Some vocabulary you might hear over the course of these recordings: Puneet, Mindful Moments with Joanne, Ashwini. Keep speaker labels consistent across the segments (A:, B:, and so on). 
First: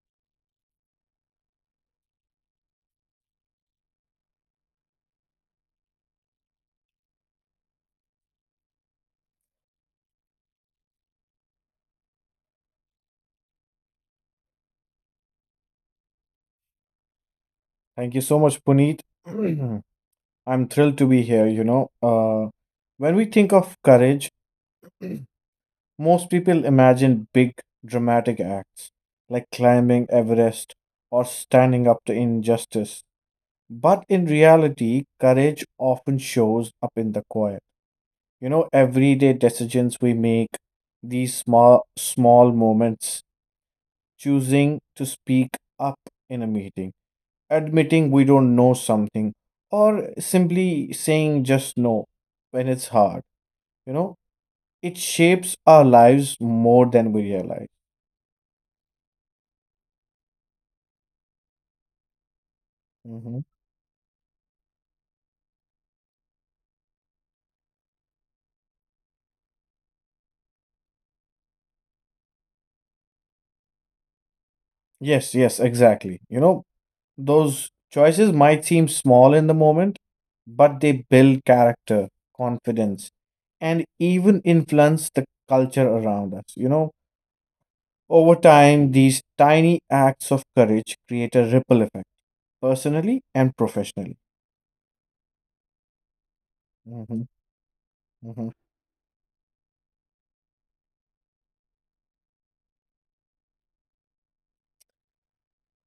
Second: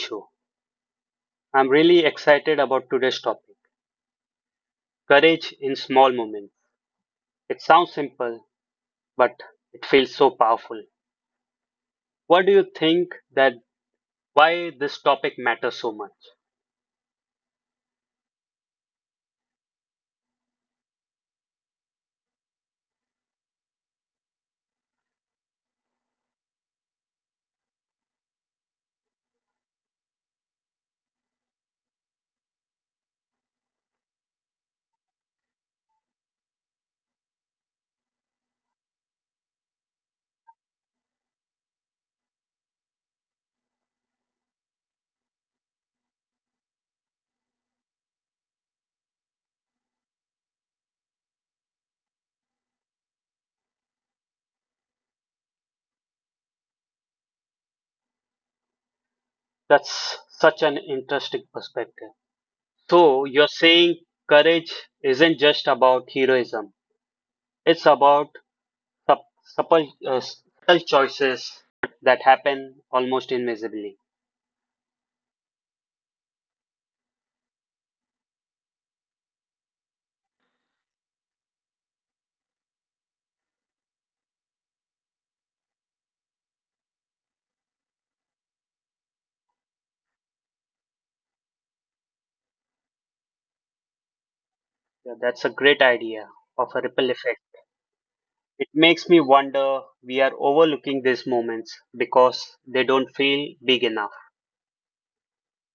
A: show. I'm really excited about today's topic courage in small moments. It sounds simple, but it feels so powerful. What do you think that why this topic matters so much?
B: Thank you so much, Puneet. I'm thrilled to be here. When we think of courage, most people imagine big, dramatic acts like climbing Everest or standing up to injustice. But in reality, courage often shows up in the quiet. Everyday decisions we make, these small moments, choosing to speak up in a meeting, admitting we don't know something, or simply saying just no when it's hard you know it shapes our lives more than we realize.
A: That's such an interesting perspective. So,
B: Mhm.
A: you're saying courage isn't just about heroism, it's about subtle choices that happen almost invisibly.
B: Yes, exactly. Those choices might seem small in the moment, but they build character, confidence, and even influence the culture around us. Over time, these tiny acts of courage create a ripple effect, personally and professionally.
A: Yeah, that's a great idea of a ripple
B: Mhm,
A: effect.
B: mhm.
A: It makes me wonder we are overlooking these moments because they don't feel big enough.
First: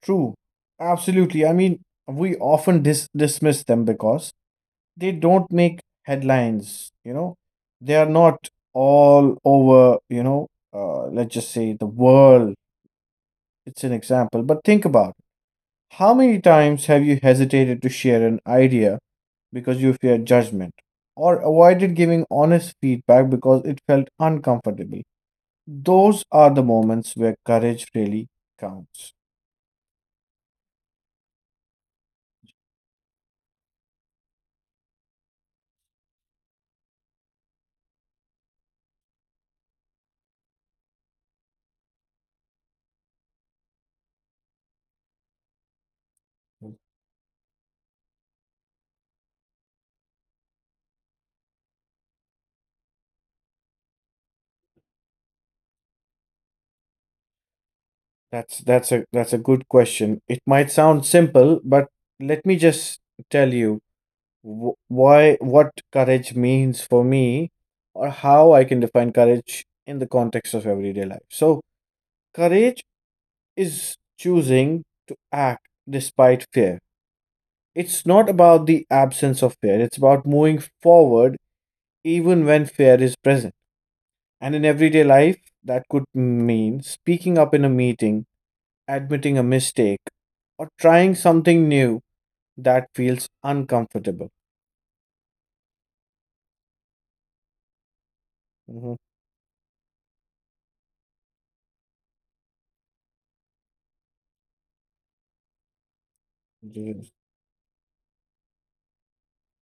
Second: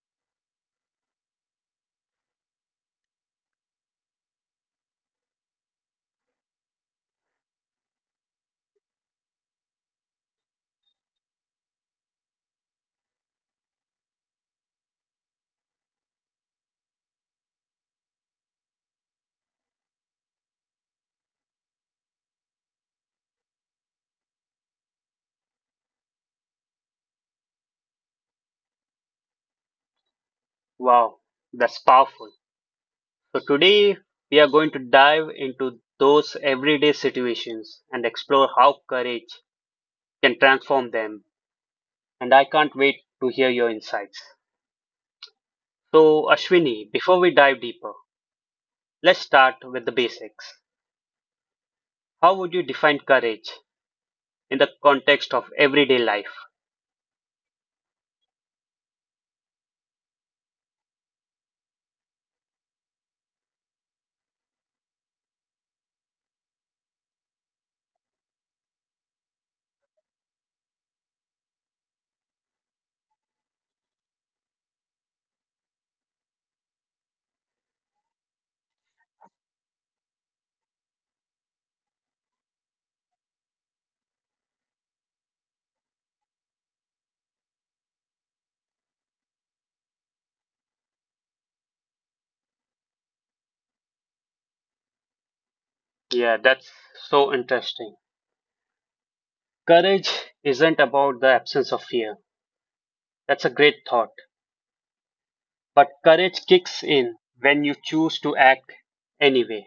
B: True. Absolutely. I mean, we often dismiss them because they don't make headlines, you know. They are not all over, you know, let's just say the world. It's an example. But think about it. How many times have you hesitated to share an idea because you feared judgment, or avoided giving honest feedback because it felt uncomfortable? Those are the moments where courage really counts.
A: Wow, that's powerful. So today we are going to dive into those everyday situations and explore how courage can transform them. And I can't wait to hear your insights. So Ashwini, before we dive deeper, let's start with the basics. How would you define courage in the context of everyday life?
B: That's a good question. It might sound simple, but let me just tell you why what courage means for me, or how I can define courage in the context of everyday life. So, courage is choosing to act despite fear. It's not about the absence of fear. It's about moving forward even when fear is present. And in everyday life, that could mean speaking up in a meeting, admitting a mistake, or trying something new that feels uncomfortable.
A: Yeah, that's so interesting.
B: Mhm.
A: Courage isn't about the absence of fear. That's a great thought. But courage kicks
B: Mhm.
A: in when you choose to act anyway.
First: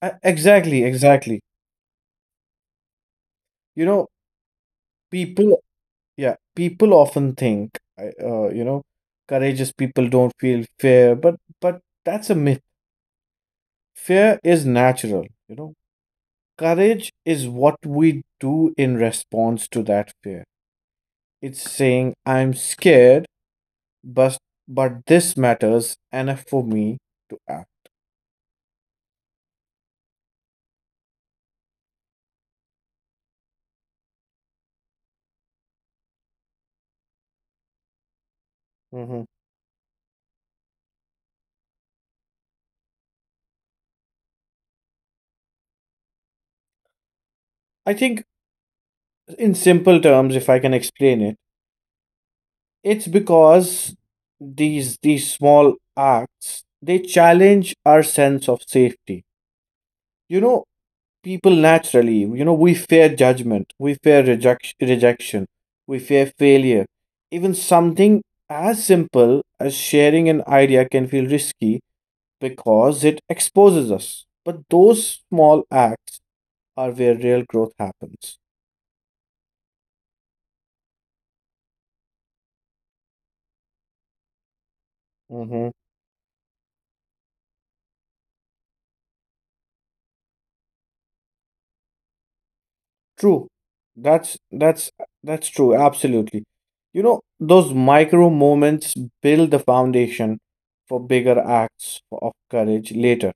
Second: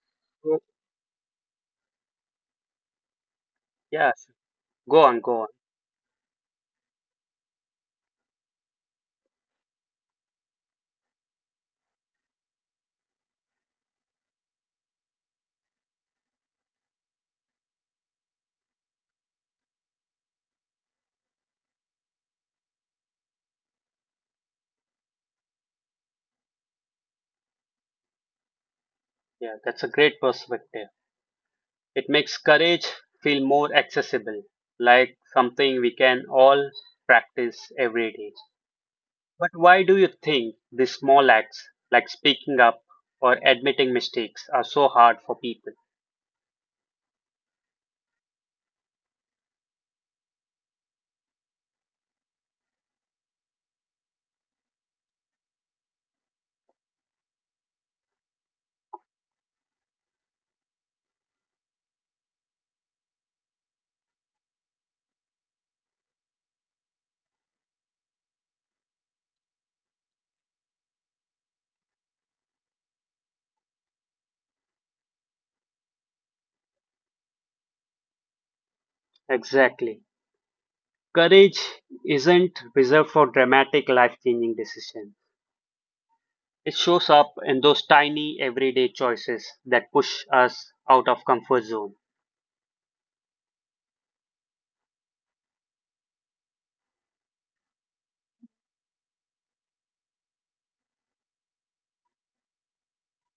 A: Go-
B: Exactly, exactly. You know,
A: Yeah, sure, go on, go on.
B: people, yeah, people often think, courageous people don't feel fear, but that's a myth. Fear is natural, you know. Courage is what we do in response to that fear. It's saying, I'm scared, but but this matters enough for me to act.
A: Yeah, that's a great perspective. It makes courage feel more accessible, like something we can all practice every day.
B: Mhm.
A: But why do you think these small acts, like speaking up or admitting mistakes, are so hard for people?
B: I think in simple terms, if I can explain it, it's because these small acts, they challenge our sense of safety. you know People naturally, you know, we fear judgment, we fear rejection, we fear failure. Even something as simple as sharing an idea can feel risky because it exposes us. But those small acts are where real growth happens.
A: Exactly. Courage isn't reserved for dramatic, life changing decisions.
B: Mhm.
A: It shows up in those tiny, everyday choices that push us out of comfort zone.
B: True. That's that's that's true. Absolutely. You know, those micro moments build the foundation for bigger acts of courage later.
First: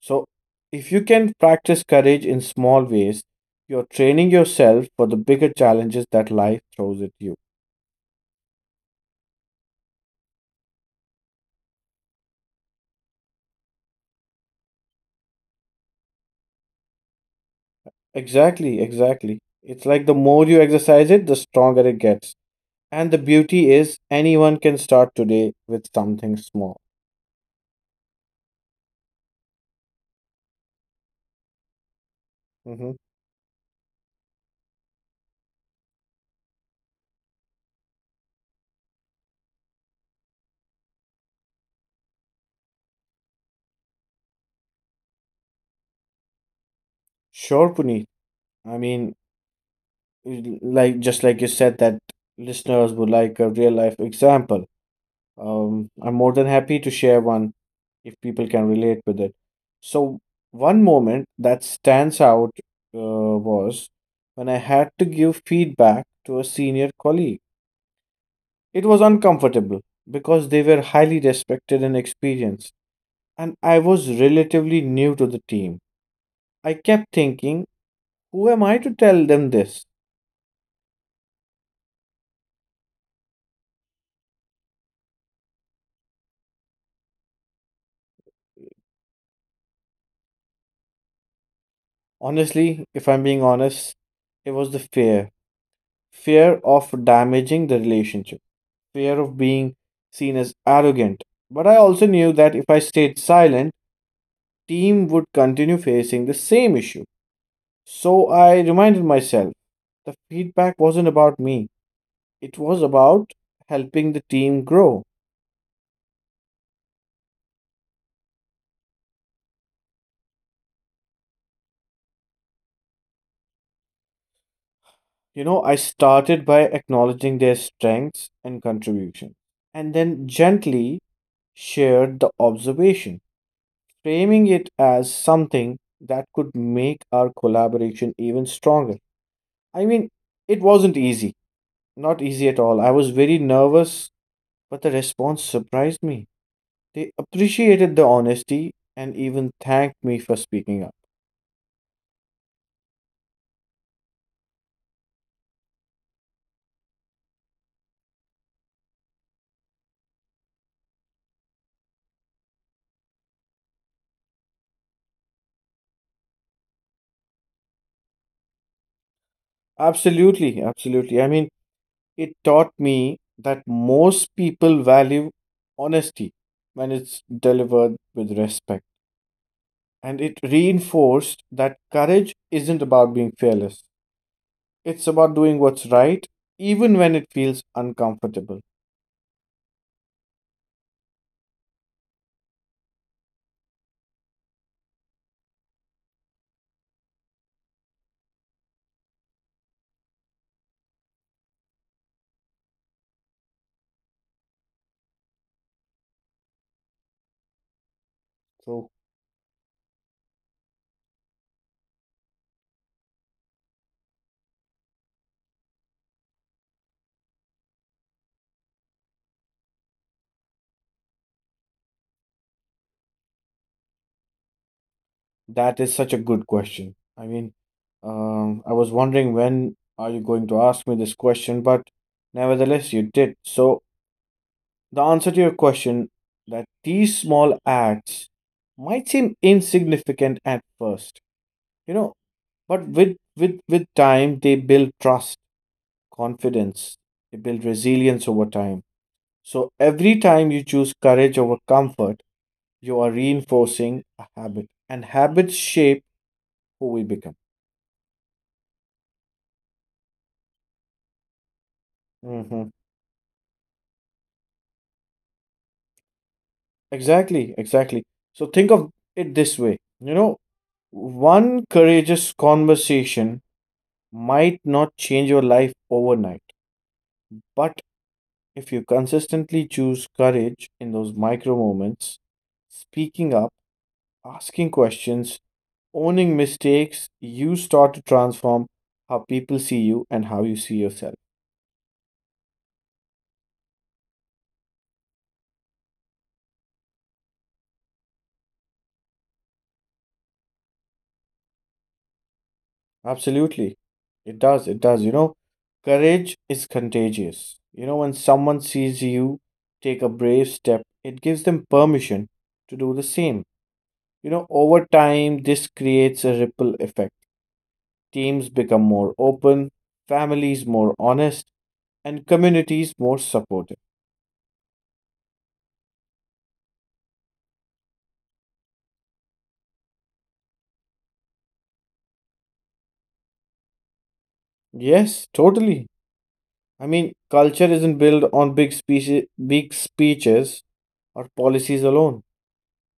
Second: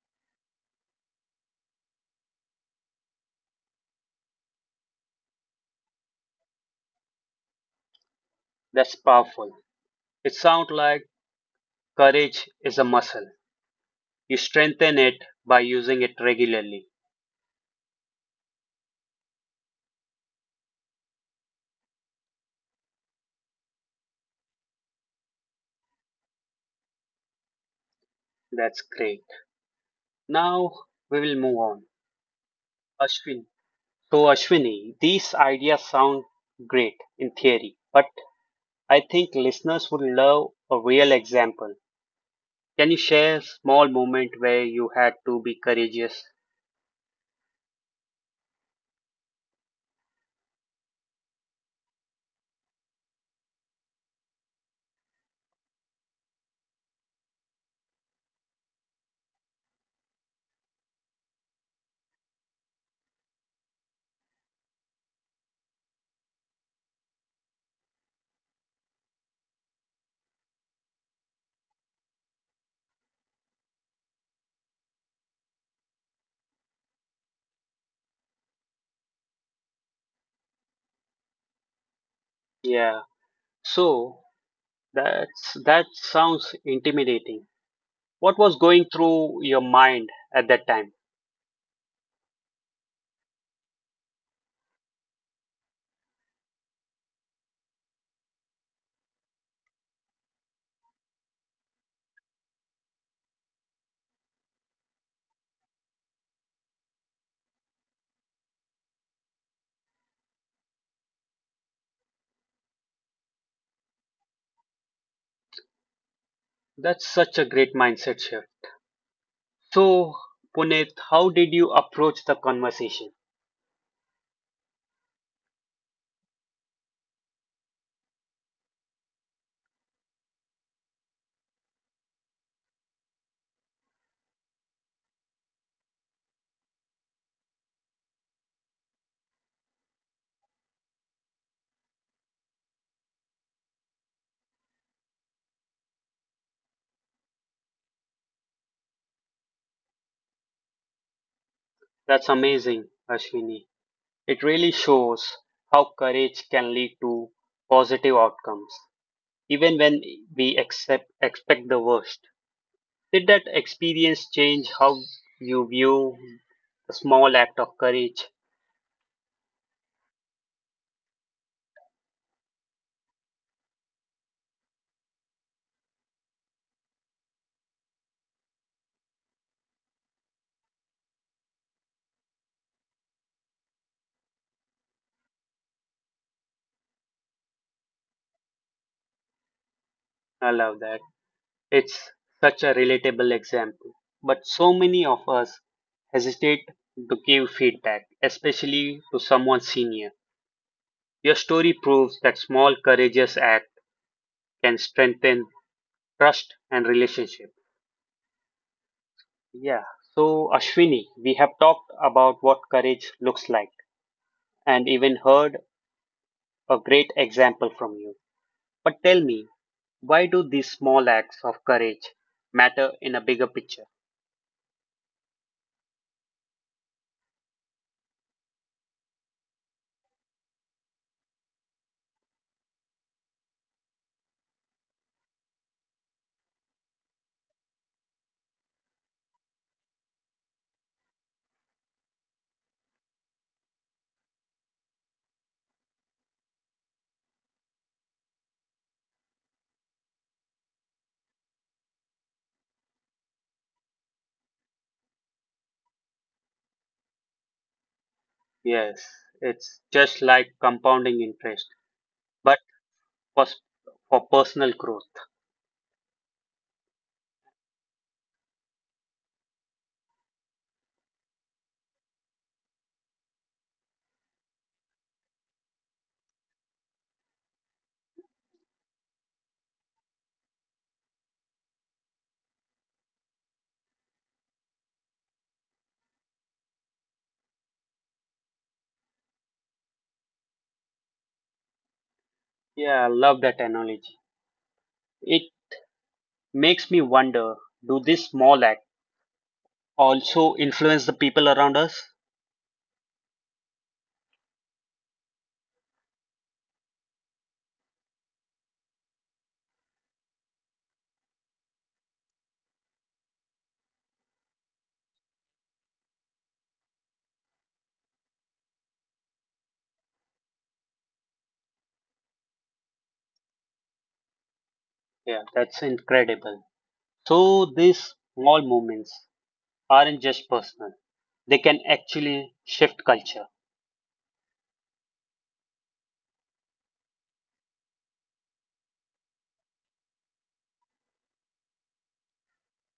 B: So, if you can practice courage in small ways, you're training yourself for the bigger challenges that life throws at you.
A: That's powerful. It sounds like courage is a muscle. You strengthen it by using it regularly.
B: Exactly, exactly. It's like the more you exercise it, the stronger it gets. And the beauty is anyone can start today with something small.
A: That's great. Now we will move on.
B: Hmm.
A: Ashwin. So, Ashwini, these ideas sound great in theory, but I think listeners would love a real example. Can you share a small moment where you had to be courageous?
B: Sure, Puneet. I mean, like just like you said, that listeners would like a real life example, I'm more than happy to share one if people can relate with it. So, one moment that stands out was when I had to give feedback to a senior colleague. It was uncomfortable because they were highly respected and experienced, and I was relatively new to the team. I kept thinking, who am I to tell them this?
A: Yeah. So that sounds intimidating. What was going through your mind at that time?
B: Honestly, if I'm being honest, it was the fear, fear of damaging the relationship, fear of being seen as arrogant. But I also knew that if I stayed silent, team would continue facing the same issue. So I reminded myself the feedback wasn't about me, it was about helping the team grow.
A: That's such a great mindset shift. So Puneet, how did you approach the conversation?
B: You know, I started by acknowledging their strengths and contribution, and then gently shared the observation, framing it as something that could make our collaboration even stronger. I mean, it wasn't easy, not easy at all. I was very nervous, but the response surprised me. They appreciated the honesty and even thanked me for speaking up.
A: That's amazing, Ashwini. It really shows how courage can lead to positive outcomes, even when we accept expect the worst. Did that experience change how you view the small act of courage?
B: Absolutely, absolutely. I mean, it taught me that most people value honesty when it's delivered with respect. And it reinforced that courage isn't about being fearless. It's about doing what's right, even when it feels uncomfortable.
A: I love that. It's such a relatable example. But so many of us hesitate to give feedback, especially to someone senior. Your story proves that small courageous act can strengthen trust and relationship.
B: So
A: Yeah. So Ashwini, we have talked about what courage looks like and even heard a great example from you. But tell me, why do these small acts of courage matter in a bigger picture?
B: that is such a good question. I mean, I was wondering when are you going to ask me this question, but nevertheless, you did. So the answer to your question, that these small acts might seem insignificant at first, you know, but with time they build trust, confidence, they build resilience over time. So every time you choose courage over comfort, you are reinforcing a habit, and habits shape who we become.
A: Yes, it's just like compounding interest, but
B: Hmm.
A: for, s- for personal growth.
B: Exactly, exactly. So think of it this way. One courageous conversation might not change your life overnight, but if you consistently choose courage in those micro moments, speaking up, asking questions, owning mistakes, you start to transform how people see you and how you see yourself.
A: Yeah, I love that analogy. It makes me wonder do these small acts also influence the people around us?
B: Absolutely. It does. It does. You know, courage is contagious. You know, when someone sees you take a brave step, it gives them permission to do the same. You know, over time, this creates a ripple effect. Teams become more open, families more honest, and communities more supportive.
A: Yeah, that's incredible. So, these small movements aren't just personal, they can actually shift culture.
B: Yes, totally. I mean, culture isn't built on big speeches or policies alone.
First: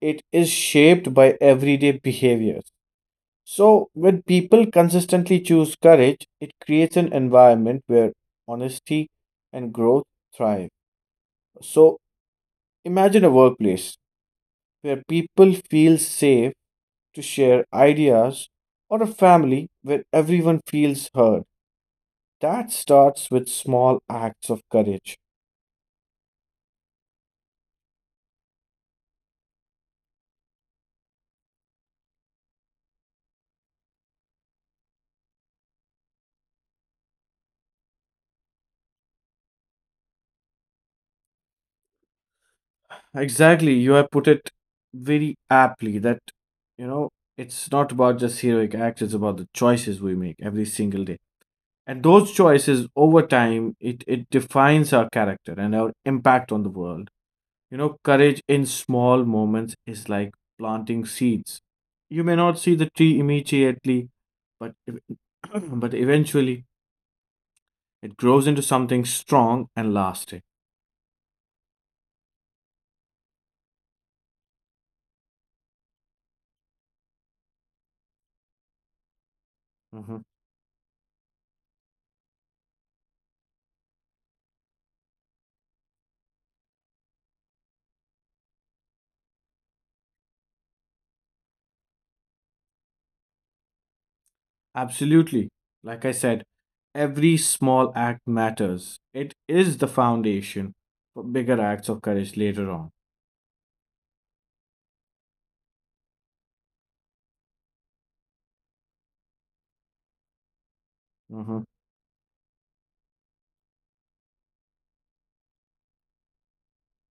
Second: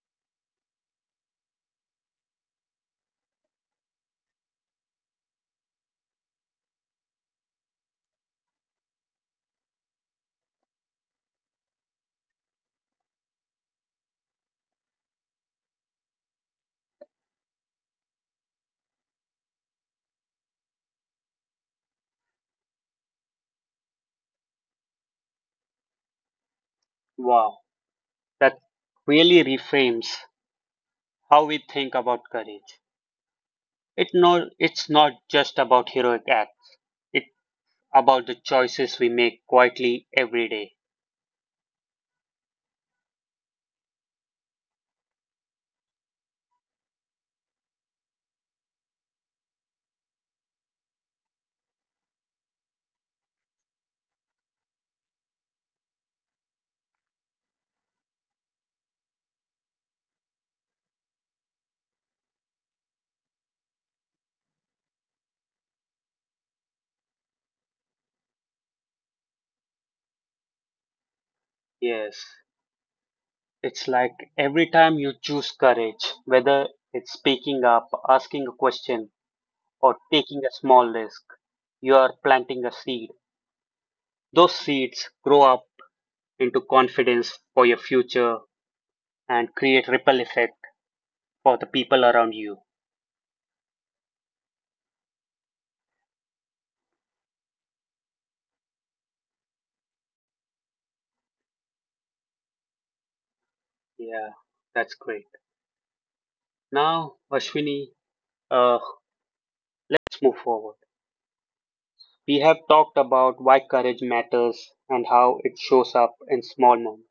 B: It is shaped by everyday behaviors. So, when people consistently choose courage, it creates an environment where honesty and growth thrive. So, imagine a workplace where people feel safe to share ideas, or a family where everyone feels heard. That starts with small acts of courage.
A: Wow, that really reframes how we think about courage. It no, it's not just about heroic acts. It's about the choices we make quietly every day.
B: Exactly, you have put it very aptly that, you know, it's not about just heroic acts, it's about the choices we make every single day. And those choices over time, it defines our character and our impact on the world. You know, courage in small moments is like planting seeds. You may not see the tree immediately, but but eventually it grows into something strong and lasting.
A: Yes. It's like every time you choose courage, whether it's speaking up, asking a question, or
B: Mhm.
A: taking a small risk, you are planting a seed. Those seeds grow up into confidence for your future and create ripple effect for the people around you.
B: Absolutely. Like I said, every small act matters. It is the foundation for bigger acts of courage later on.
A: Yeah, that's great. Now, Ashwini, uh, let's move forward.
B: Mhm.
A: We have talked about why courage matters and how it shows up in small moments.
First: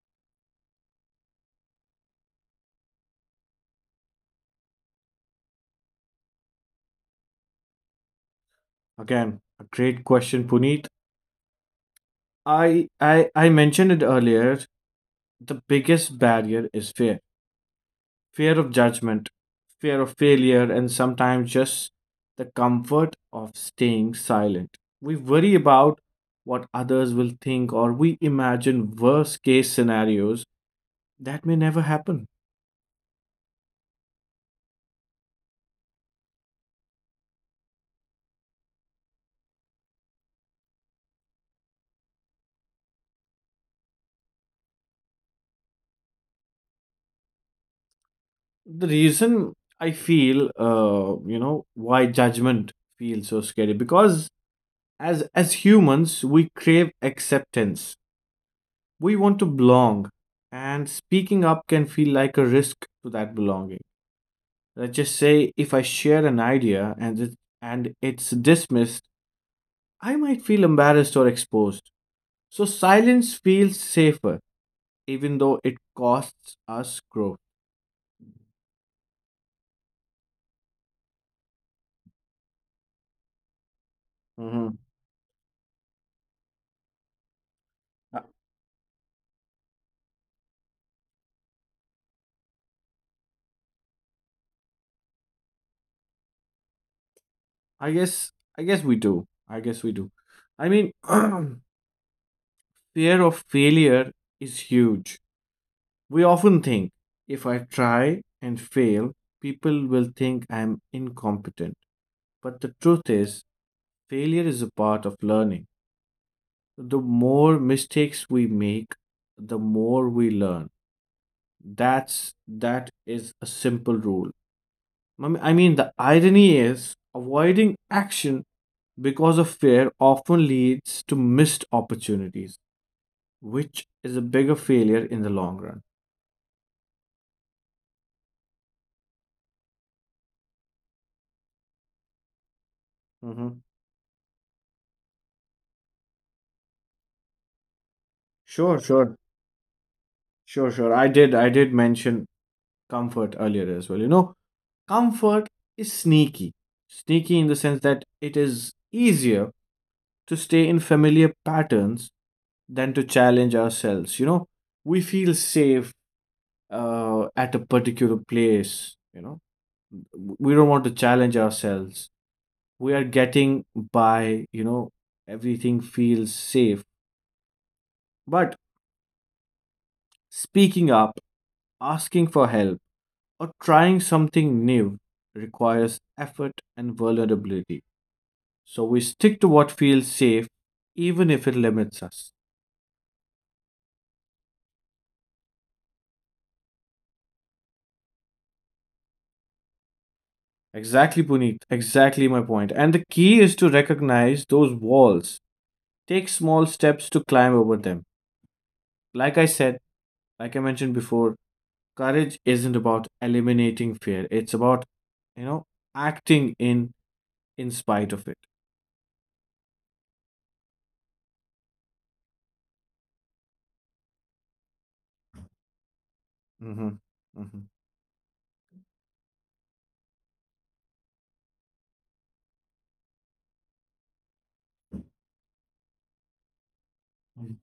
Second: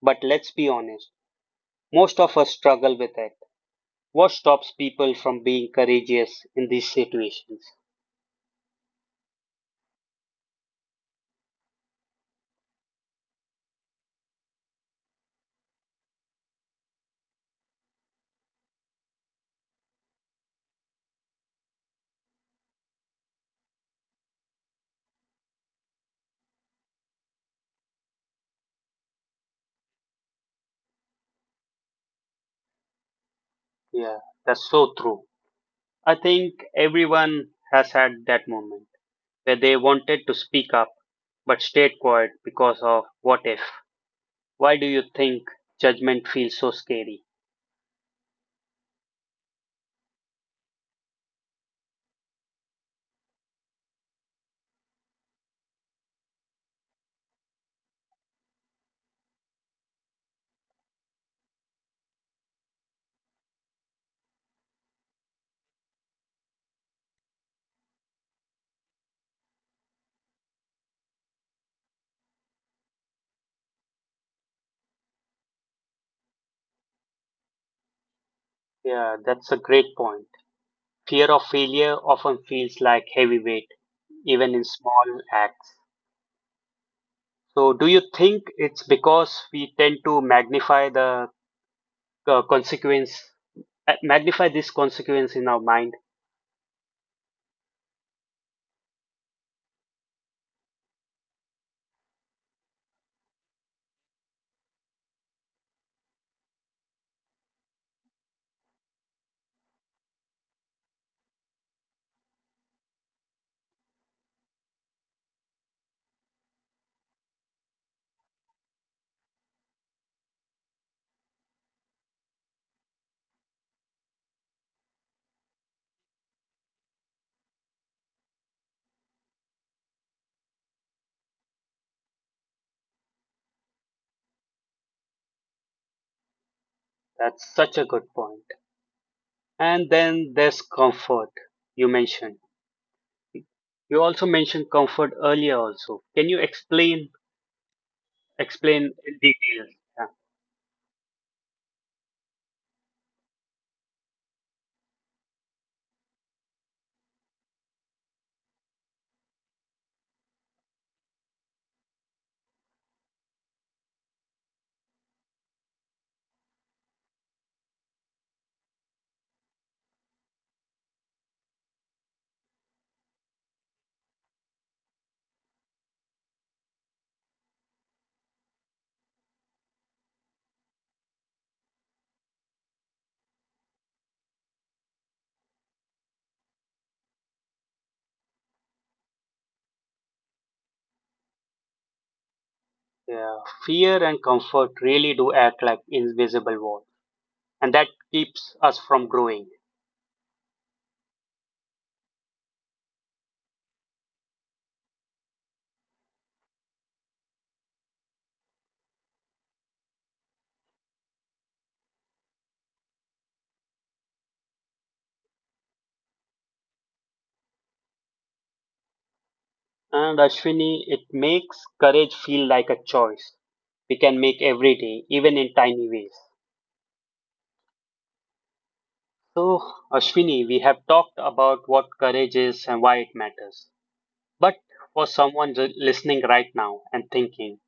A: But let's be honest, most of us struggle with it. What stops people from being courageous in these situations?
B: Again, a great question, Puneet. I mentioned it earlier. The biggest barrier is fear. Fear of judgment, fear of failure, and sometimes just the comfort of staying silent. We worry about what others will think, or we imagine worst case scenarios that may never happen.
A: Yeah, that's so true. I think everyone has had that moment where they wanted to speak up but stayed quiet because of what if. Why do you think judgment feels so scary?
B: The reason I feel, you know, why judgment feels so scary, because as humans we crave acceptance. We want to belong, and speaking up can feel like a risk to that belonging. Let's just say if I share an idea and and it's dismissed, I might feel embarrassed or exposed. So silence feels safer, even though it costs us growth.
A: Yeah, that's a great point. Fear of failure often feels like heavy weight even in
B: Mhm.
A: small acts. So, do you
B: I
A: think it's because we tend to magnify the consequence, magnify this consequence in our mind?
B: I guess we do. I guess we do. I mean, fear of failure is huge. We often think, if I try and fail, people will think I'm incompetent. But the truth is, failure is a part of learning. The more mistakes we make, the more we learn. That is a simple rule. I mean, the irony is avoiding action because of fear often leads to missed opportunities, which is a bigger failure in the long run.
A: That's such a good point. And then there's comfort you mentioned.
B: Hmm.
A: You also mentioned comfort earlier also. Can you
B: Sure,
A: explain in
B: sure,
A: detail? Yeah.
B: sure. I did mention comfort earlier as well. You know, comfort is sneaky. Sneaky in the sense that it is easier to stay in familiar patterns than to challenge ourselves. You know, we feel safe at a particular place. You know, we don't want to challenge ourselves. We are getting by, you know, everything feels safe. But speaking up, asking for help, or trying something new requires effort and vulnerability. So we stick to what feels safe, even if it limits us.
A: Yeah. Fear and comfort really do act like invisible walls, and that keeps us from growing.
B: Exactly, Puneet. Exactly my point. And the key is to recognize those walls. Take small steps to climb over them. Like I said, like I mentioned before, courage isn't about eliminating fear. It's about, you know, acting in spite of it.
A: And Ashwini, it makes courage feel like a choice we can make every day, even in tiny ways.
B: Hmm. Hmm.
A: So, Ashwini, we have talked about what courage is and why it matters. But for someone listening right now and thinking,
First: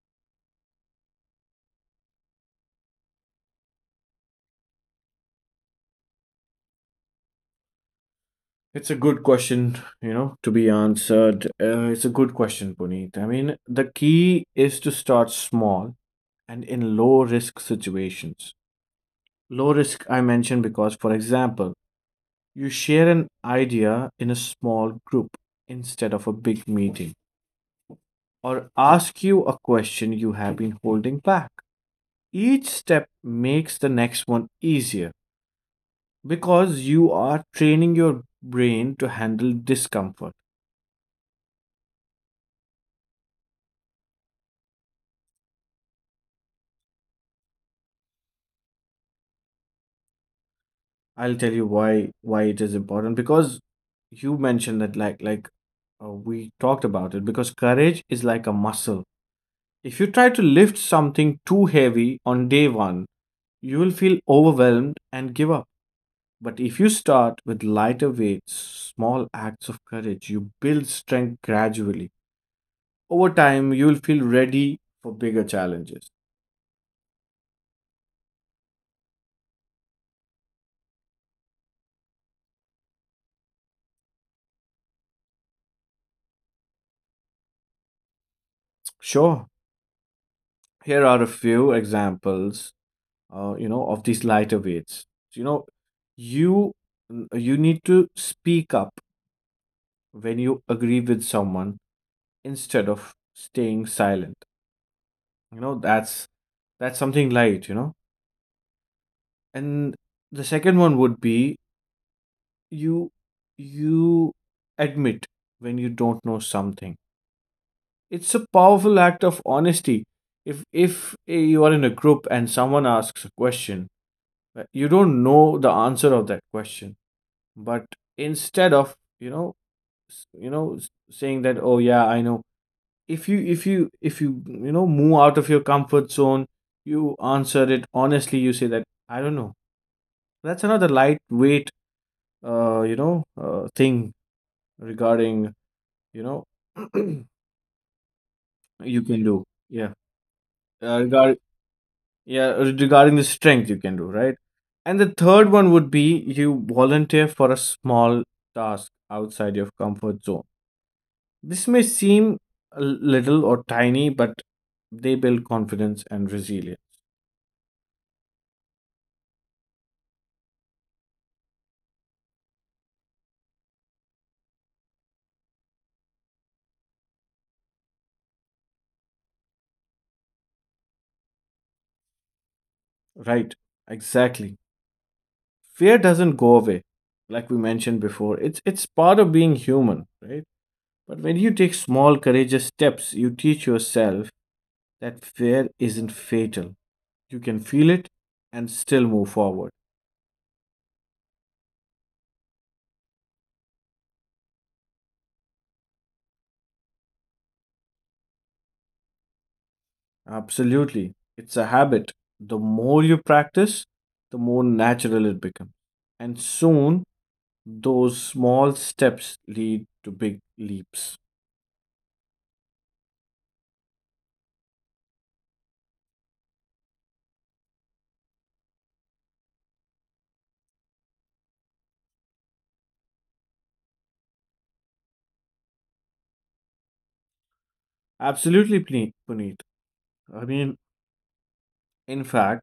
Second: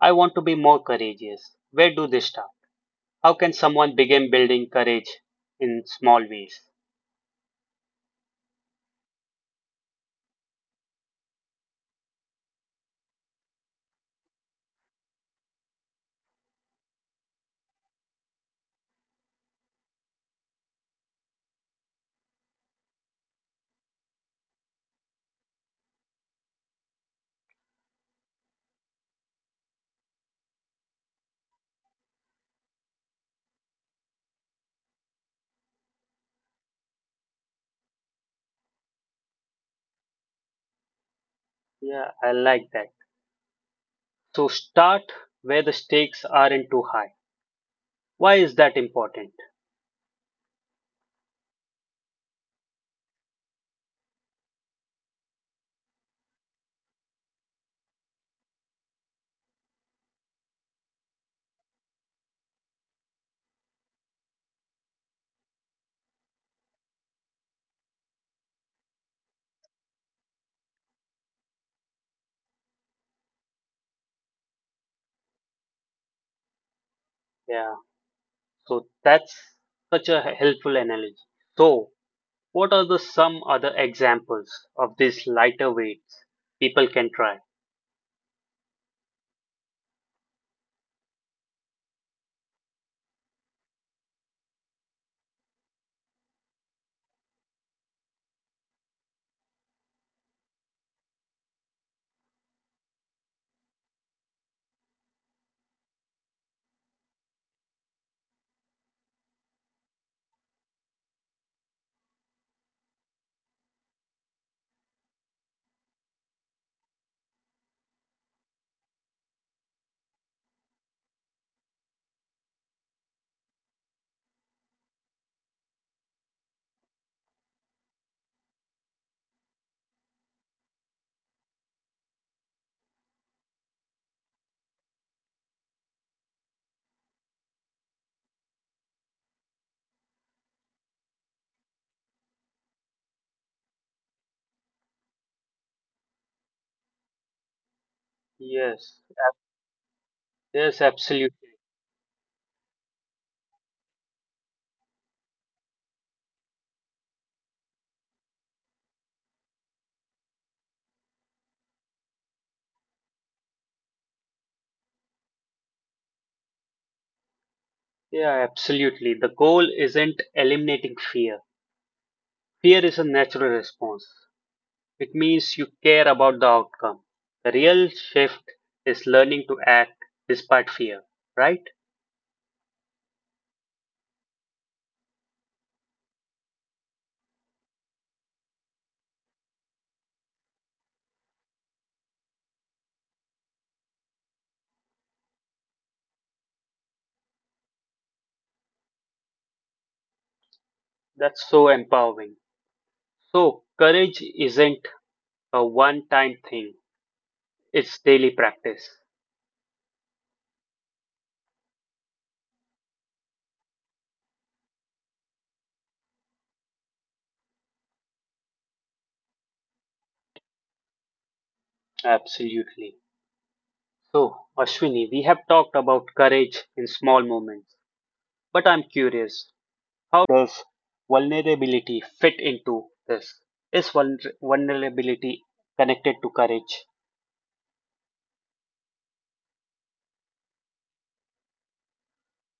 A: I want to be more courageous, where do they start? How can someone begin building courage in small ways?
B: It's a good question, you know, to be answered. It's a good question, Puneet. I mean, the key is to start small and in low risk situations. Low risk, I mention because, for example, you share an idea in a small group instead of a big meeting, or ask you a question you have been holding back. Each step makes the next one easier because you are training your brain to handle discomfort.
A: Yeah, I like that. So, start where the stakes aren't too high. Why is that important?
B: I'll tell you why it is important. Because you mentioned that, we talked about it, because courage is like a muscle. If you try to lift something too heavy on day 1, you will feel overwhelmed and give up. But if you start with lighter weights, small acts of courage, you build strength gradually. Over time, you will feel ready for bigger challenges.
A: Yeah. So that's such a helpful analogy. So, what are the some other examples of these lighter weights people can try?
B: Sure, here are a few examples, you know, of these lighter weights. You know, you you need to speak up when you agree with someone instead of staying silent. You know, that's That's something light. And the second one would be you you admit when you don't know something. It's a powerful act of honesty. If you are in a group and someone asks a question, you don't know the answer of that question, but instead of, you know, saying that, oh yeah, I know. If you if you if you you know move out of your comfort zone, you answer it honestly, you say that I don't know. That's another light weight thing regarding, you know,
A: Yes,
B: you can
A: ab-
B: do. Yeah.
A: yes,
B: Uh,
A: absolutely.
B: regard, yeah, regarding the strength you can do, right? And the third one would be you volunteer for a small task outside your comfort zone. This may seem a little or tiny, but they build confidence and resilience.
A: Yeah, absolutely. The goal isn't eliminating fear. Fear is a natural response. It means you care about the outcome. The real shift is learning to act despite fear, right?
B: Right. Exactly. Fear doesn't go away, like we mentioned before. It's part of being human, right? But when you take small, courageous steps, you teach yourself that fear isn't fatal. You can feel it and still move forward.
A: That's so empowering. So, courage isn't a one time thing, it's daily practice.
B: Absolutely. It's a habit. The more you practice, the more natural it becomes. And soon, those small steps lead to big leaps.
A: Absolutely. So, Ashwini, we have talked about courage in small moments, but I'm curious how does vulnerability fit into this? Is vulnerability connected to courage?
B: Absolutely, Puneet. I mean, in fact,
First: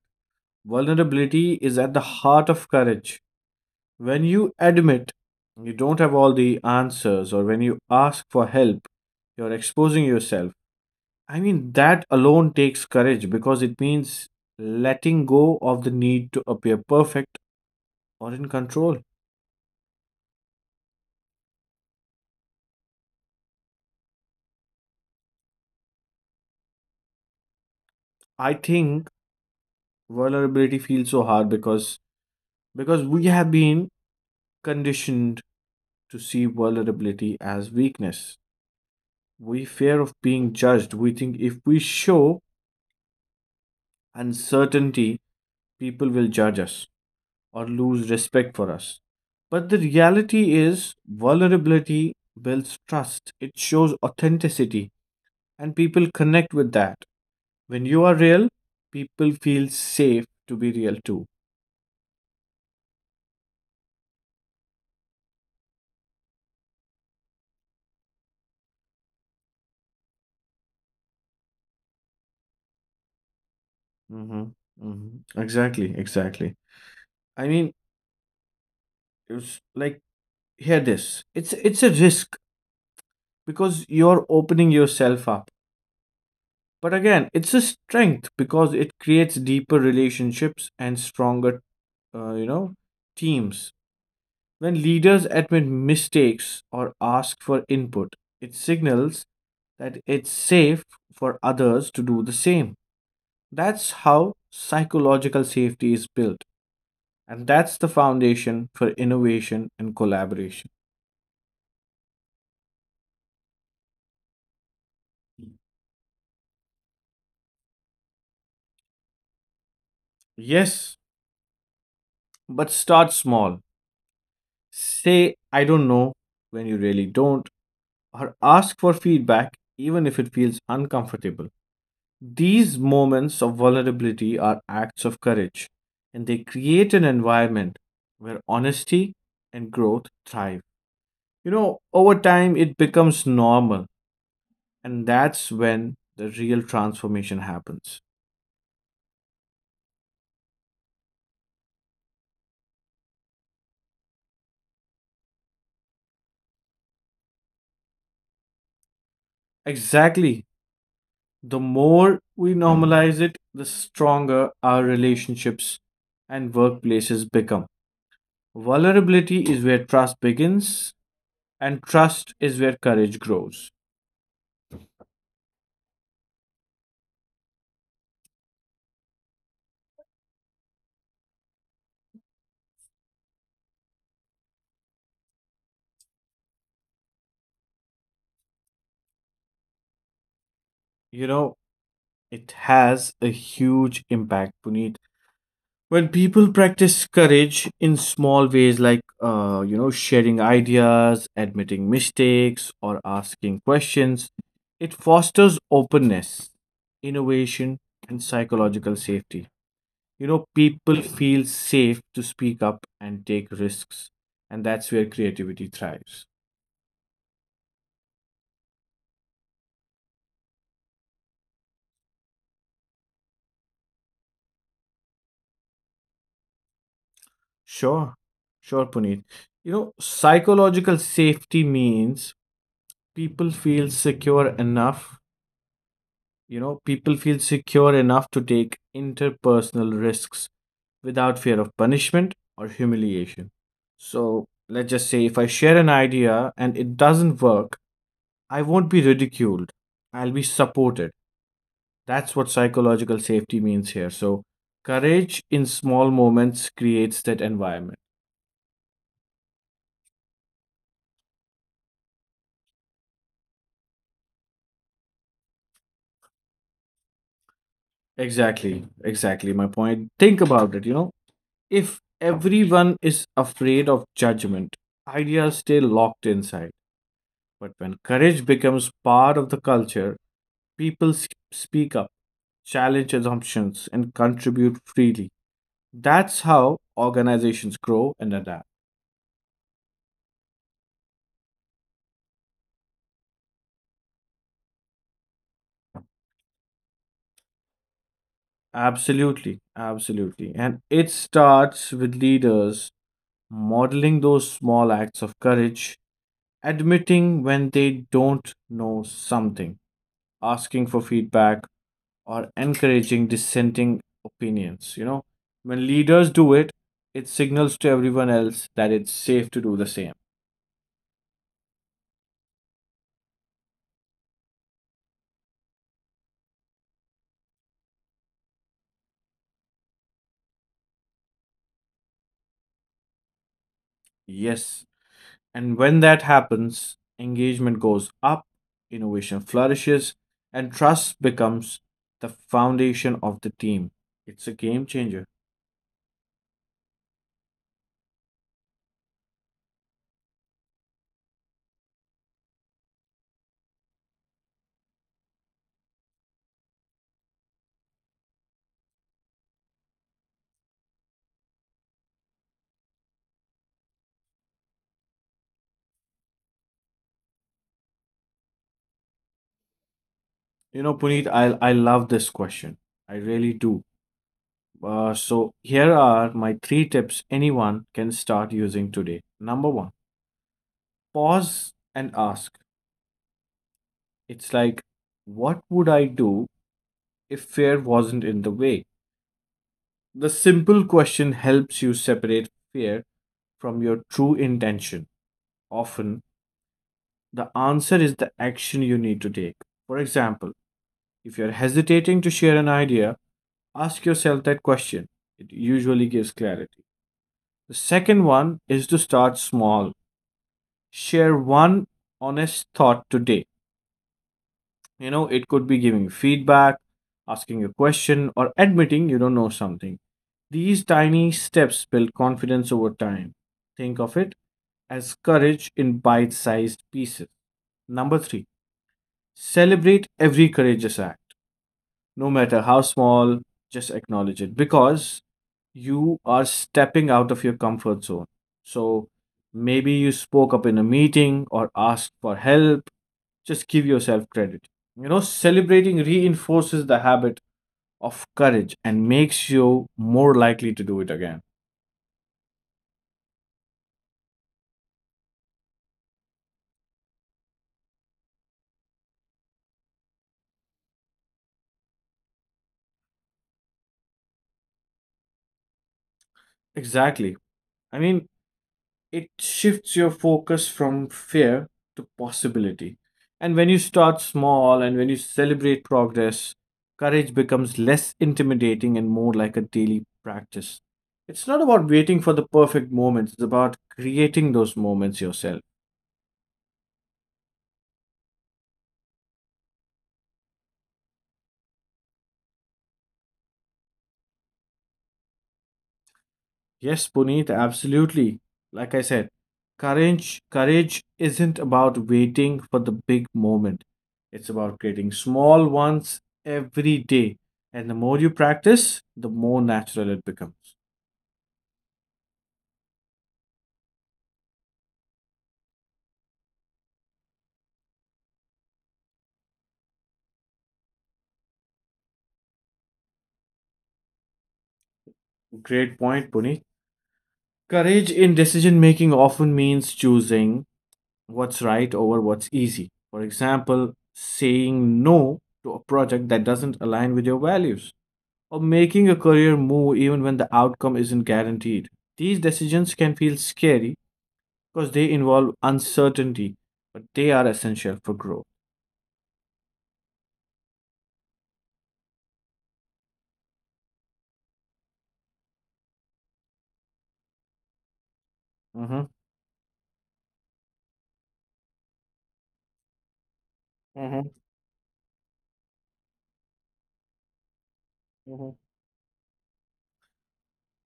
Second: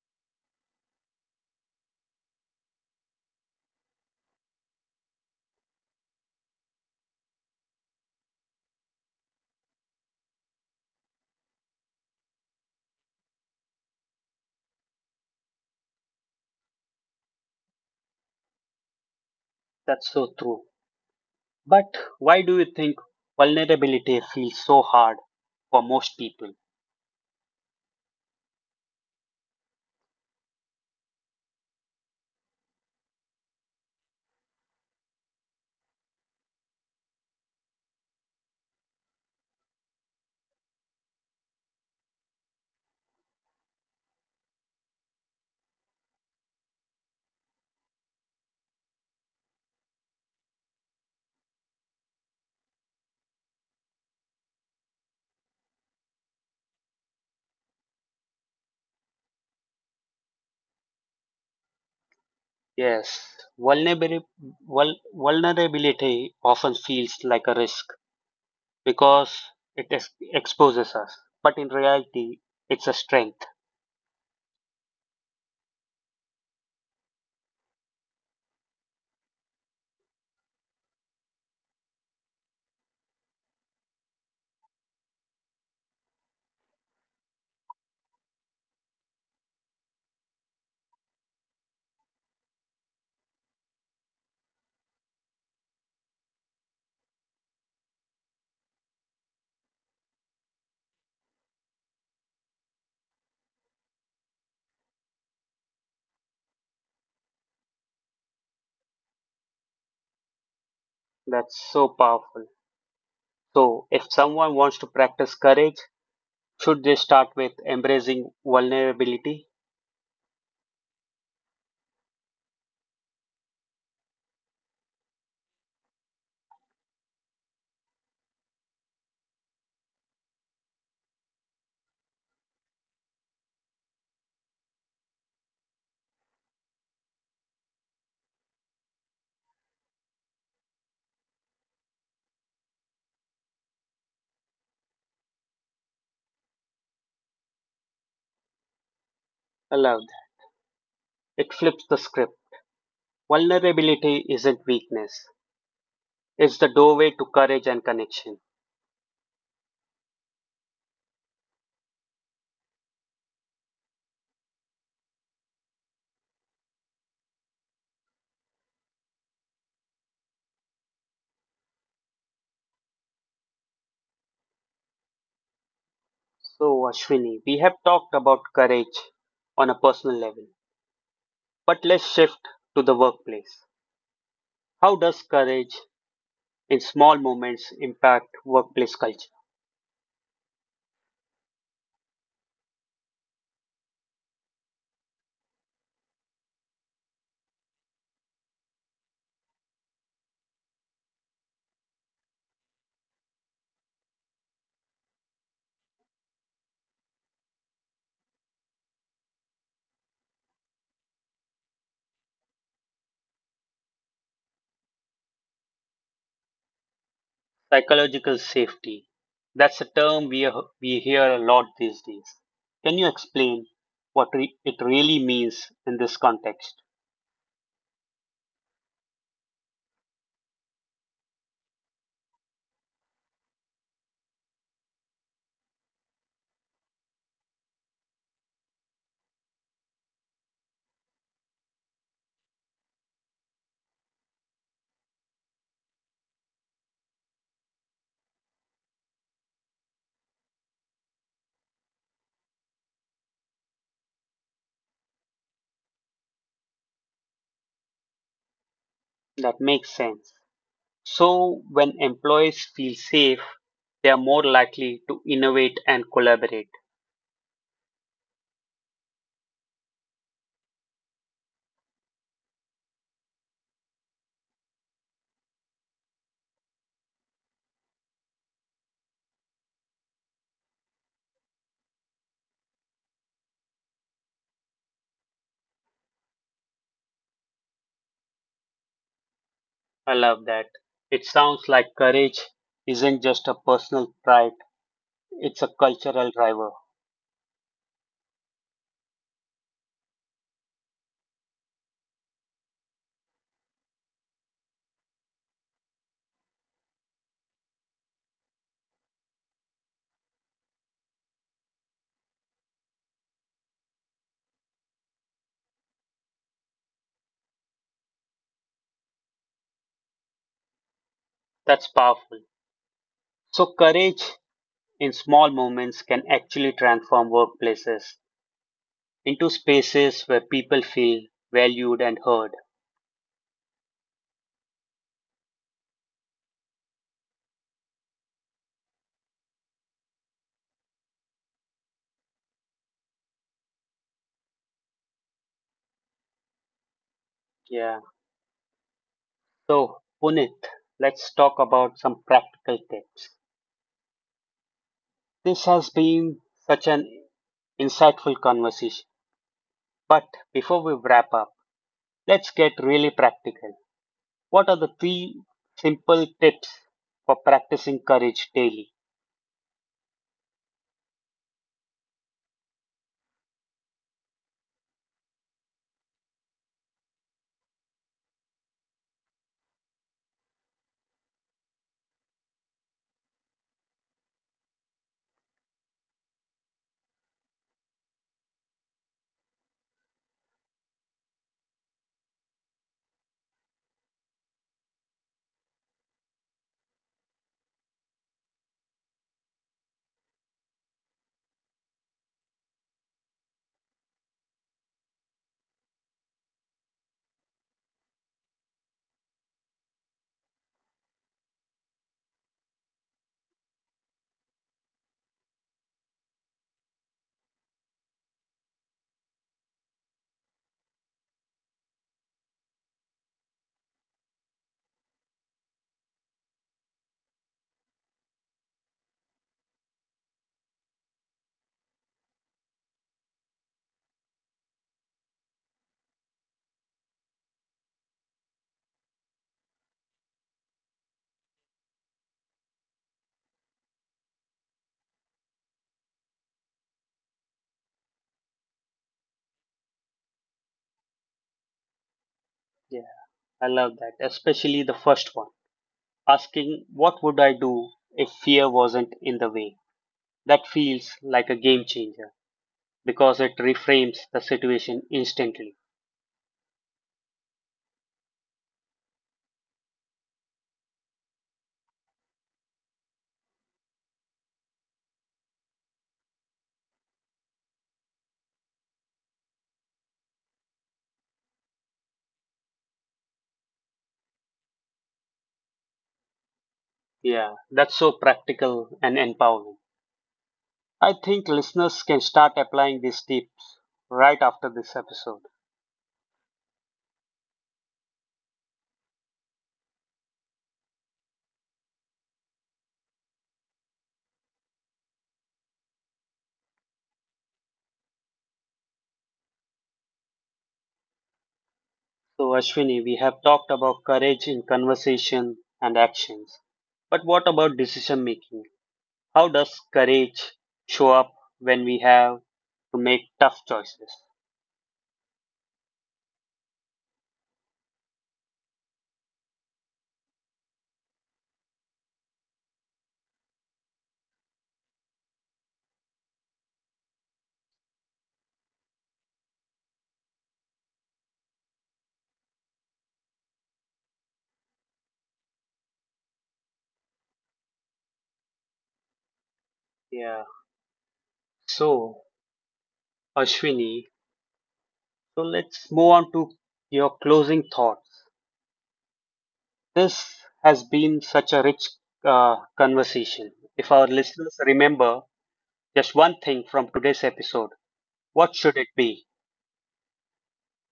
B: vulnerability is at the heart of courage. When you admit you don't have all the answers or when you ask for help, you're exposing yourself. I mean, that alone takes courage because it means letting go of the need to appear perfect or in control.
A: That's so true. But why do you think vulnerability feels so hard for most people?
B: I think vulnerability feels so hard because we have been conditioned to see vulnerability as weakness. We fear of being judged. We think if we show uncertainty, people will judge us or lose respect for us. But the reality is, vulnerability builds trust, it shows authenticity, and people connect with that. When you are real, people feel safe to be real too.
A: Yes, vulnerability, vulnerability often feels like a risk because it exposes us, but in reality, it's a strength.
B: hmm hmm Exactly, exactly. I mean, it's like, hear this. It's a risk because you're opening yourself up. But again, it's a strength because it creates deeper relationships and stronger, uh, you know, teams. When leaders admit mistakes or ask for input, it signals that it's safe for others to do the same. That's how psychological safety is built, and that's the foundation for innovation and collaboration.
A: That's so powerful. So, if someone wants to practice courage, should they start with embracing vulnerability?
B: Yes, but start small. Say, I don't know when you really don't, or ask for feedback even if it feels uncomfortable. These moments of vulnerability are acts of courage, and they create an environment where honesty and growth thrive. You know, over time, it becomes normal, and that's when the real transformation happens.
A: I love that. It flips the script. Vulnerability isn't weakness, it's the doorway to courage and connection.
B: Exactly. The more we normalize it, the stronger our relationships and workplaces become. Vulnerability is where trust begins, and trust is where courage grows.
A: So, Ashwini, we have talked about courage on a personal level, but let's shift to the workplace. How does courage in small moments impact workplace culture?
B: You know, it has a huge impact, Puneet. When people practice courage in small ways, like sharing ideas, admitting mistakes, or asking questions, it fosters openness, innovation, and psychological safety. You know, people feel safe to speak up and take risks, and that's where creativity thrives.
A: Psychological safety. That's a term we hear a lot these days. Can you explain what it really means in this context?
B: Sure, sure, Puneet. You know, psychological safety means people feel secure enough people feel secure enough to take interpersonal risks without fear of punishment or humiliation. So, let's just say if I share an idea and it doesn't work, I won't be ridiculed, I'll be supported. That's what psychological safety means here. So courage in small moments creates that environment.
A: That makes sense. So, when employees feel safe, they are more likely to innovate and collaborate.
B: Exactly, exactly my point. Think about it, you know. If everyone is afraid of judgment, ideas stay locked inside. But when courage becomes part of the culture, people speak up, challenge assumptions, and contribute freely. That's how organizations grow and adapt.
A: I love that. It sounds like courage isn't just a personal pride, it's a cultural driver.
B: Absolutely, absolutely. And it starts with leaders modeling those small acts of courage, admitting when they don't know something, asking for feedback, or encouraging dissenting opinions. You know, when leaders do it, it signals to everyone else that it's safe to do the same.
A: That's powerful. So, courage in small moments can actually transform workplaces into spaces where people feel valued and heard.
B: Yes. And when that happens, engagement goes up, innovation flourishes, and trust becomes the foundation of the team. It's a game changer.
A: Yeah. So, Punit, let's talk about some practical tips. This has been such an insightful conversation. But before we wrap up, let's get really practical. What are the three simple tips for practicing courage daily?
B: You know, Puneet, I love this question. I really do. So, here are my three tips anyone can start using today. Number one, pause and ask. It's like, what would I do if fear wasn't in the way? The simple question helps you separate fear from your true intention. Often, the answer is the action you need to take. For example, if you're hesitating to share an idea, ask yourself that question. It usually gives clarity. The second one is to start small. Share one honest thought today. You know, it could be giving feedback, asking a question, or admitting you don't know something. These tiny steps build confidence over time. Think of it as courage in bite sized pieces. Number three, celebrate every courageous act, no matter how small, just acknowledge it because you are stepping out of your comfort zone. So maybe you spoke up in a meeting or asked for help, just give yourself credit. You know, celebrating reinforces the habit of courage and makes you more likely to do it again.
A: Yeah, I love that, especially the first one asking, what would I do if fear wasn't in the way? That feels like a game changer, because it reframes the situation instantly.
B: Exactly. I mean, it shifts your focus from fear to possibility. And when you start small and when you celebrate progress, courage becomes less intimidating and more like a daily practice. It's not about waiting for the perfect moments, it's about creating those moments yourself.
A: Yeah, that's so practical and empowering. I think listeners can start applying these tips right after this episode.
B: Yes, Puneet, absolutely. Like I said, courage isn't about waiting for the big moment. It's about creating small ones every day. And the more you practice, the more natural it becomes.
A: So, Ashwini, we have talked about courage in conversation and actions. But what about decision making? How does courage show up when we have to make tough choices?
B: Great point, Puneet. Courage in decision making often means choosing what's right over what's easy. For example, saying no to a project that doesn't align with your values or making a career move even when the outcome isn't guaranteed. These decisions can feel scary because they involve uncertainty, but they are essential for growth.
A: Yeah. So, Ashwini, so let's move on to your closing thought.
B: Mhm,
A: This has been such a rich conversation. If our
B: mhm,
A: listeners remember just one thing from today's episode, what
B: mhm.
A: should it be?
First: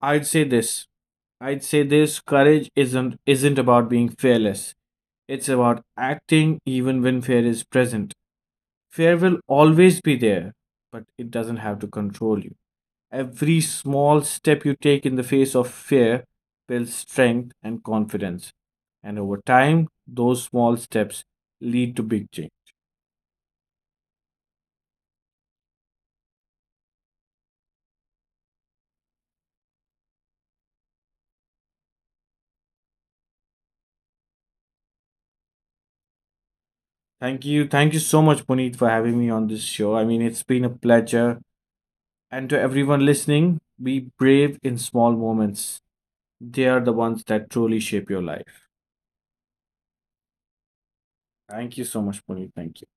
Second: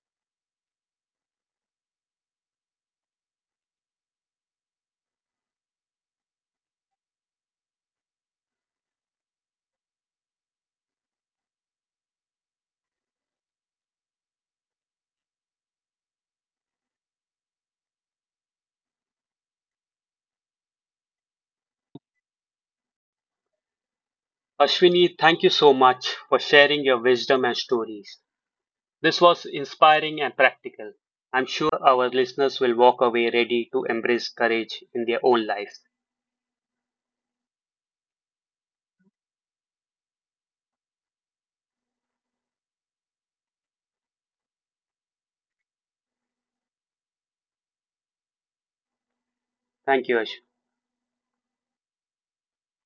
B: I'd say this. I'd say this, courage isn't about being fearless. It's about acting even when fear is present. Fear will always be there, but it doesn't have to control you. Every small step you take in the face of fear builds strength and confidence. And over time, those small steps lead to big change.
A: Ashwini, thank you so much for sharing your wisdom and stories. This was inspiring and practical. I'm sure our listeners will walk away ready to embrace courage in their own lives.
B: Thank you. Thank you so much, Puneet, for having me on this show. I mean, it's been a pleasure. And to everyone listening, be brave in small moments. They are the ones that truly shape your life.
A: Thank you, Ashwini.
B: Thank you so much, Puneet. Thank you.